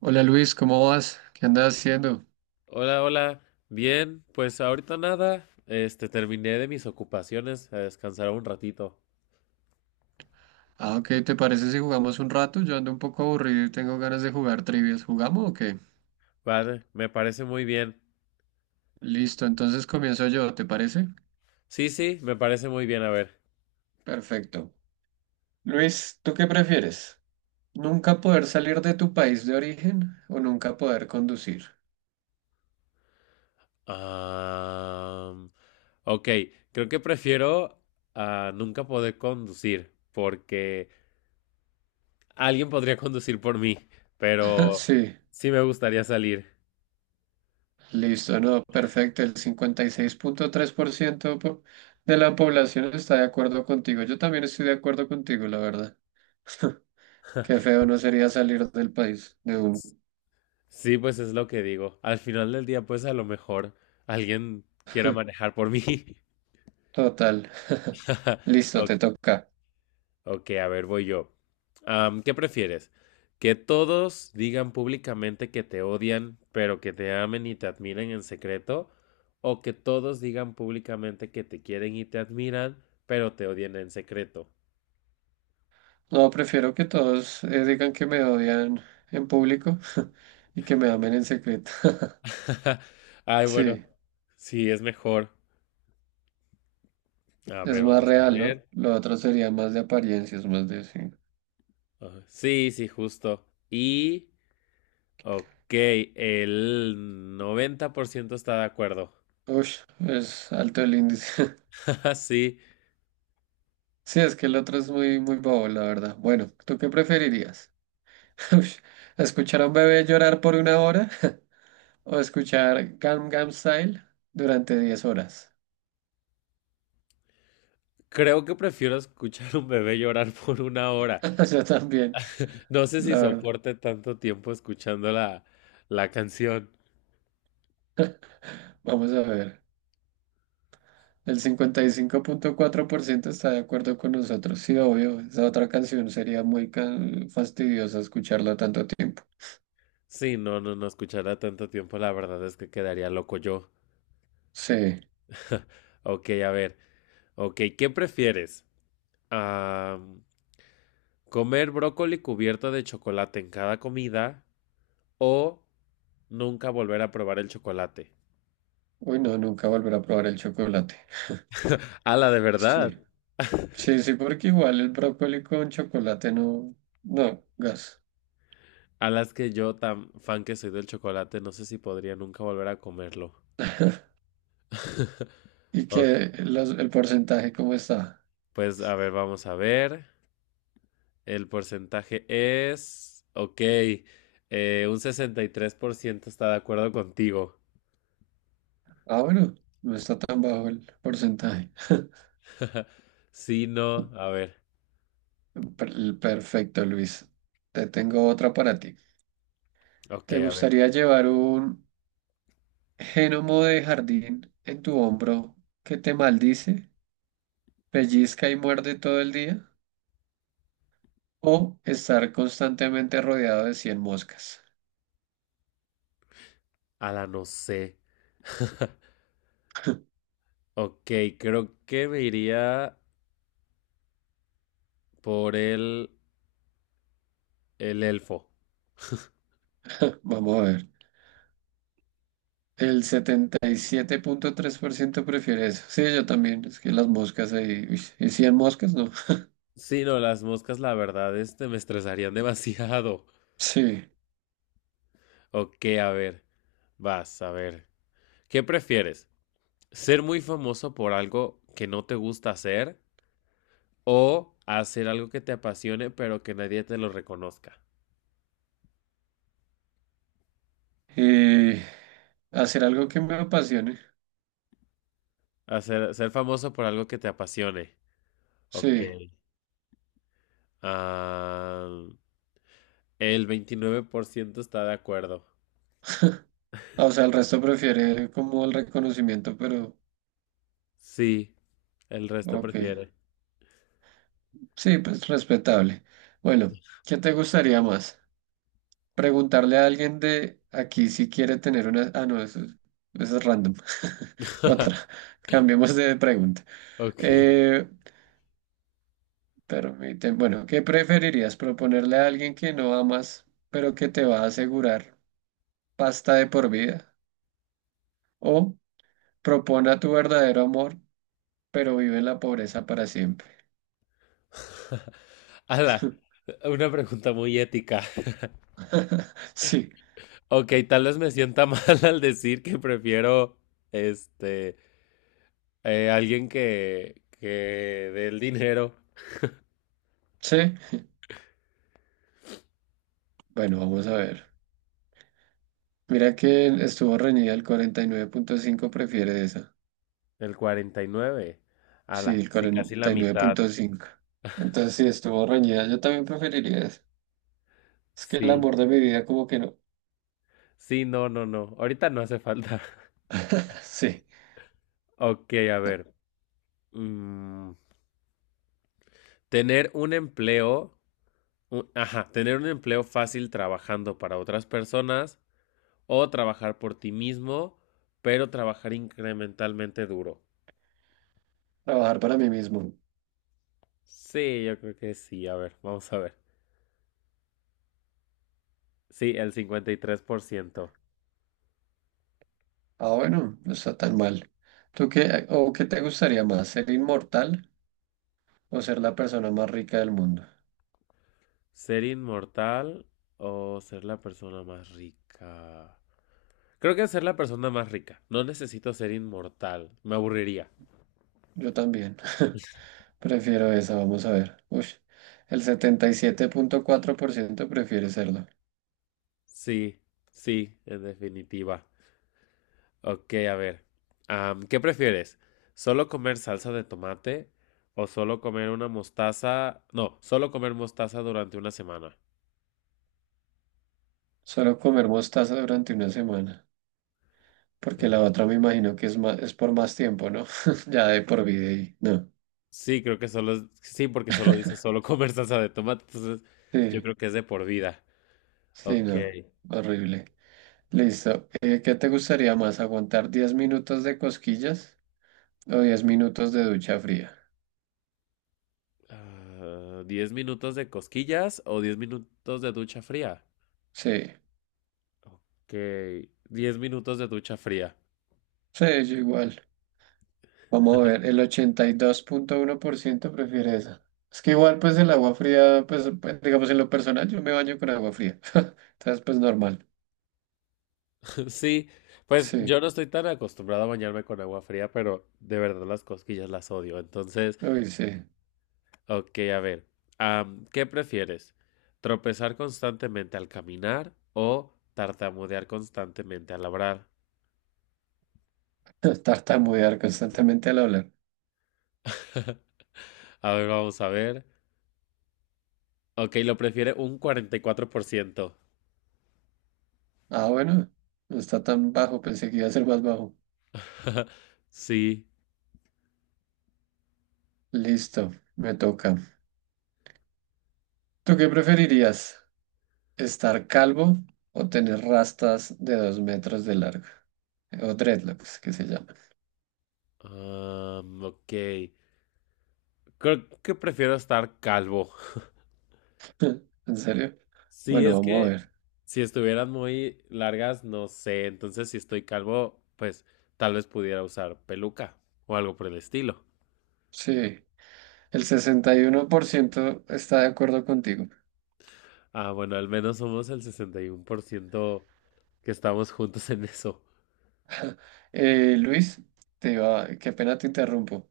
Hola Luis, ¿cómo vas? ¿Qué andas haciendo? Hola, hola. Bien, pues ahorita nada. Terminé de mis ocupaciones. A descansar un ratito. Ah, ok, ¿te parece si jugamos un rato? Yo ando un poco aburrido y tengo ganas de jugar trivias. ¿Jugamos o qué? Vale, me parece muy bien. Listo, entonces comienzo yo, ¿te parece? Sí, sí, me parece muy bien. A ver. Perfecto. Luis, ¿tú qué prefieres? ¿Nunca poder salir de tu país de origen o nunca poder conducir? Am, ok, creo que prefiero a nunca poder conducir. Porque alguien podría conducir por mí. Pero Sí, sí me gustaría salir. listo, no, perfecto. El 56.3% de la población está de acuerdo contigo. Yo también estoy de acuerdo contigo, la verdad. Qué feo no sería salir del país, de un Sí, pues es lo que digo. Al final del día, pues a lo mejor alguien quiera manejar por mí. total. Listo, Ok, te toca. Ok, a ver, voy yo. ¿Qué prefieres? ¿Que todos digan públicamente que te odian, pero que te amen y te admiren en secreto? ¿O que todos digan públicamente que te quieren y te admiran, pero te odian en secreto? No, prefiero que todos digan que me odian en público y que me amen en secreto. Ay, bueno, Sí, sí, es mejor. A es ver, más vamos a real, ¿no? ver. Lo otro sería más de apariencias, más de sí. Ajá, sí, sí, justo. Ok, el 90% está de acuerdo. Ush, es alto el índice. Sí, Sí, es que el otro es muy bobo, la verdad. Bueno, ¿tú qué preferirías? Ush, ¿escuchar a un bebé llorar por una hora o escuchar Gangnam Style durante 10 horas? creo que prefiero escuchar a un bebé llorar por una hora. Yo también, No sé si la verdad. soporte tanto tiempo escuchando la canción. Vamos a ver. El cincuenta y cinco punto cuatro por ciento está de acuerdo con nosotros. Sí, obvio. Esa otra canción sería muy fastidiosa escucharla tanto tiempo. Sí, no escuchará tanto tiempo, la verdad es que quedaría loco yo. Sí. Ok, a ver. Ok, ¿qué prefieres? Ah, ¿comer brócoli cubierto de chocolate en cada comida o nunca volver a probar el chocolate? Uy, no, nunca volver a probar el chocolate. A la de Sí. verdad. Sí, sí, porque igual el brócoli con chocolate no, no, gas. A las que yo, tan fan que soy del chocolate, no sé si podría nunca volver a comerlo. Y Ok, que el porcentaje, ¿cómo está? pues a ver, vamos a ver. El porcentaje es, ok, un 63% está de acuerdo contigo. Ah, bueno, no está tan bajo el porcentaje. Sí, no, a ver, Perfecto, Luis. Te tengo otra para ti. ok, ¿Te a ver, gustaría llevar un Génomo de jardín en tu hombro que te maldice, pellizca y muerde todo el día, o estar constantemente rodeado de 100 moscas? a la no sé. Ok, creo que me iría por el elfo. Vamos a ver. El setenta y siete punto tres por ciento prefiere eso. Sí, yo también. Es que las moscas ahí. Uy, ¿y 100 moscas? No. Sí, no, las moscas, la verdad, este me estresarían demasiado. Sí. Ok, a ver, vas, a ver. ¿Qué prefieres? ¿Ser muy famoso por algo que no te gusta hacer? O hacer algo que te apasione, pero que nadie te lo reconozca. Y hacer algo que me apasione. Hacer, ser famoso por algo que te apasione. Ok. Sí. Ah, el 29% está de acuerdo. Ah, o sea, el resto prefiere como el reconocimiento, pero Sí, el resto ok. prefiere. Sí, pues respetable. Bueno, ¿qué te gustaría más? Preguntarle a alguien de aquí si quiere tener una... Ah, no, eso es random. Otra. Cambiemos de pregunta. Ok. Eh, permíteme, bueno, ¿qué preferirías? ¿Proponerle a alguien que no amas, pero que te va a asegurar pasta de por vida? ¿O propone a tu verdadero amor, pero vive en la pobreza para siempre? Ala, una pregunta muy ética. Sí, Ok, tal vez me sienta mal al decir que prefiero, este, alguien que dé el dinero. sí. Bueno, vamos a ver. Mira que estuvo reñida el 49.5, prefiere esa. El 49, Sí, ala, el sí, casi la cuarenta y nueve mitad. punto cinco. Entonces sí, estuvo reñida. Yo también preferiría eso. Es que el Sí. amor de mi vida como que no. Sí, no. Ahorita no hace falta. Sí, Ok, a no, ver. mm, tener un empleo, ajá, tener un empleo fácil trabajando para otras personas o trabajar por ti mismo, pero trabajar incrementalmente duro. trabajar para mí mismo. Sí, yo creo que sí. A ver, vamos a ver. Sí, el cincuenta y tres por ciento. Ah, bueno, no está tan mal. ¿Tú qué, o qué te gustaría más, ser inmortal o ser la persona más rica del mundo? ¿Ser inmortal o ser la persona más rica? Creo que ser la persona más rica. No necesito ser inmortal. Me aburriría. Yo también. Prefiero esa, vamos a ver. Uy, el setenta y siete punto cuatro por ciento prefiere serlo. Sí, sí, en definitiva. Ok, a ver. ¿Qué prefieres? ¿Solo comer salsa de tomate o solo comer una mostaza? No, solo comer mostaza durante una semana. Solo comer mostaza durante una semana. Porque Ujú. la otra me imagino que es más, es por más tiempo, ¿no? Ya de por vida y no. Sí, creo que solo es... Sí, porque solo dice solo comer salsa de tomate. Entonces, yo Sí, creo que es de por vida. sí, Ok. no. Horrible. Listo. ¿Qué te gustaría más? ¿Aguantar 10 minutos de cosquillas o 10 minutos de ducha fría? Ah, ¿10 minutos de cosquillas o 10 minutos de ducha fría? Sí, Que 10 minutos de ducha fría. sí, yo igual. Vamos a ver, el ochenta y dos punto uno por ciento prefiere esa. Es que igual, pues el agua fría, pues, digamos en lo personal, yo me baño con agua fría. Entonces, pues normal. Sí, pues yo Sí, no estoy tan acostumbrado a bañarme con agua fría, pero de verdad las cosquillas las odio. Entonces, uy, sí. ok, a ver, ¿qué prefieres? ¿Tropezar constantemente al caminar o tartamudear constantemente al hablar? Tartamudear constantemente al hablar. A ver, vamos a ver. Ok, lo prefiere un 44%. Ah, bueno, no está tan bajo, pensé que iba a ser más bajo. Sí. Listo, me toca. ¿Tú qué preferirías? ¿Estar calvo o tener rastas de dos metros de largo? O dreadlocks, que se llama. Ok. Creo que prefiero estar calvo. ¿En serio? Sí, Bueno, es vamos a que ver. si estuvieran muy largas, no sé. Entonces, si estoy calvo, pues tal vez pudiera usar peluca o algo por el estilo. Sí, el 61% está de acuerdo contigo. Ah, bueno, al menos somos el 61% que estamos juntos en eso. Luis, te iba, qué pena te interrumpo.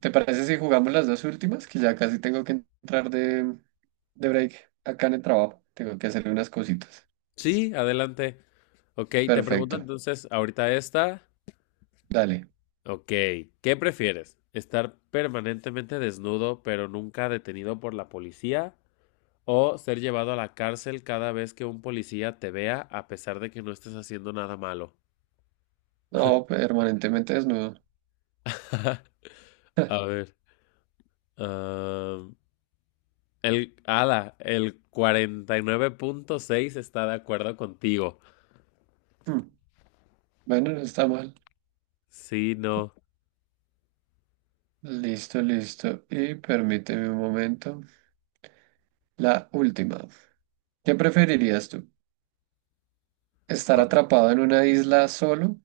¿Te parece si jugamos las dos últimas? Que ya casi tengo que entrar de, de break acá en el trabajo. Tengo que hacer unas cositas. Sí, adelante. Ok, te pregunto Perfecto, entonces, ahorita esta. dale. Ok, ¿qué prefieres? ¿Estar permanentemente desnudo pero nunca detenido por la policía? O ser llevado a la cárcel cada vez que un policía te vea a pesar de que no estés haciendo nada malo. No, permanentemente desnudo. A ver. ah, ala, el cuarenta y nueve punto seis está de acuerdo contigo. Hmm, bueno, no está mal. Sí, no. Listo, listo. Y permíteme un momento. La última. ¿Qué preferirías tú? ¿Estar Ah. atrapado en una isla solo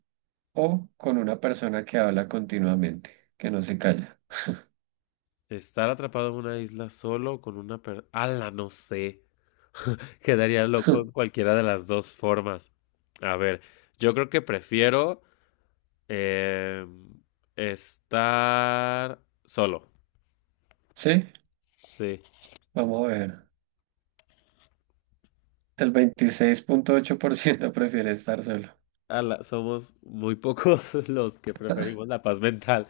o con una persona que habla continuamente, que no se calla? Estar atrapado en una isla solo con una persona. Ala, no sé. Quedaría loco en cualquiera de las dos formas. A ver, yo creo que prefiero em, estar solo. Sí, Sí. vamos a ver. El veintiséis punto ocho por ciento prefiere estar solo. Ala, somos muy pocos los que preferimos la paz mental.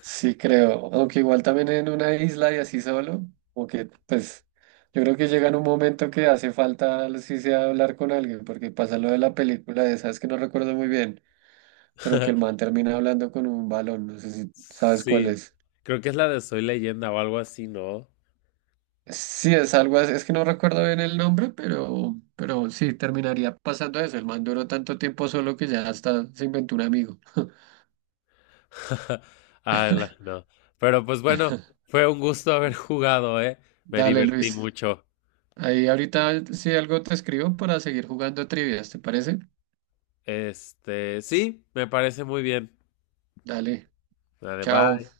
Sí, creo. Aunque igual también en una isla y así solo, como que pues yo creo que llega en un momento que hace falta si sea hablar con alguien, porque pasa lo de la película de esas que no recuerdo muy bien, pero que el man termina hablando con un balón, no sé si sabes cuál Sí, es. creo que es la de Soy Leyenda o algo así, ¿no? Sí, es algo así, es que no recuerdo bien el nombre, pero sí, terminaría pasando eso. El man duró tanto tiempo solo que ya hasta se inventó un amigo. No. Pero pues bueno, fue un gusto haber jugado, ¿eh? Me Dale, divertí Luis. mucho. Ahí ahorita si algo te escribo para seguir jugando trivias, ¿te parece? Este, sí, me parece muy bien. Dale. Vale, Chao. bye.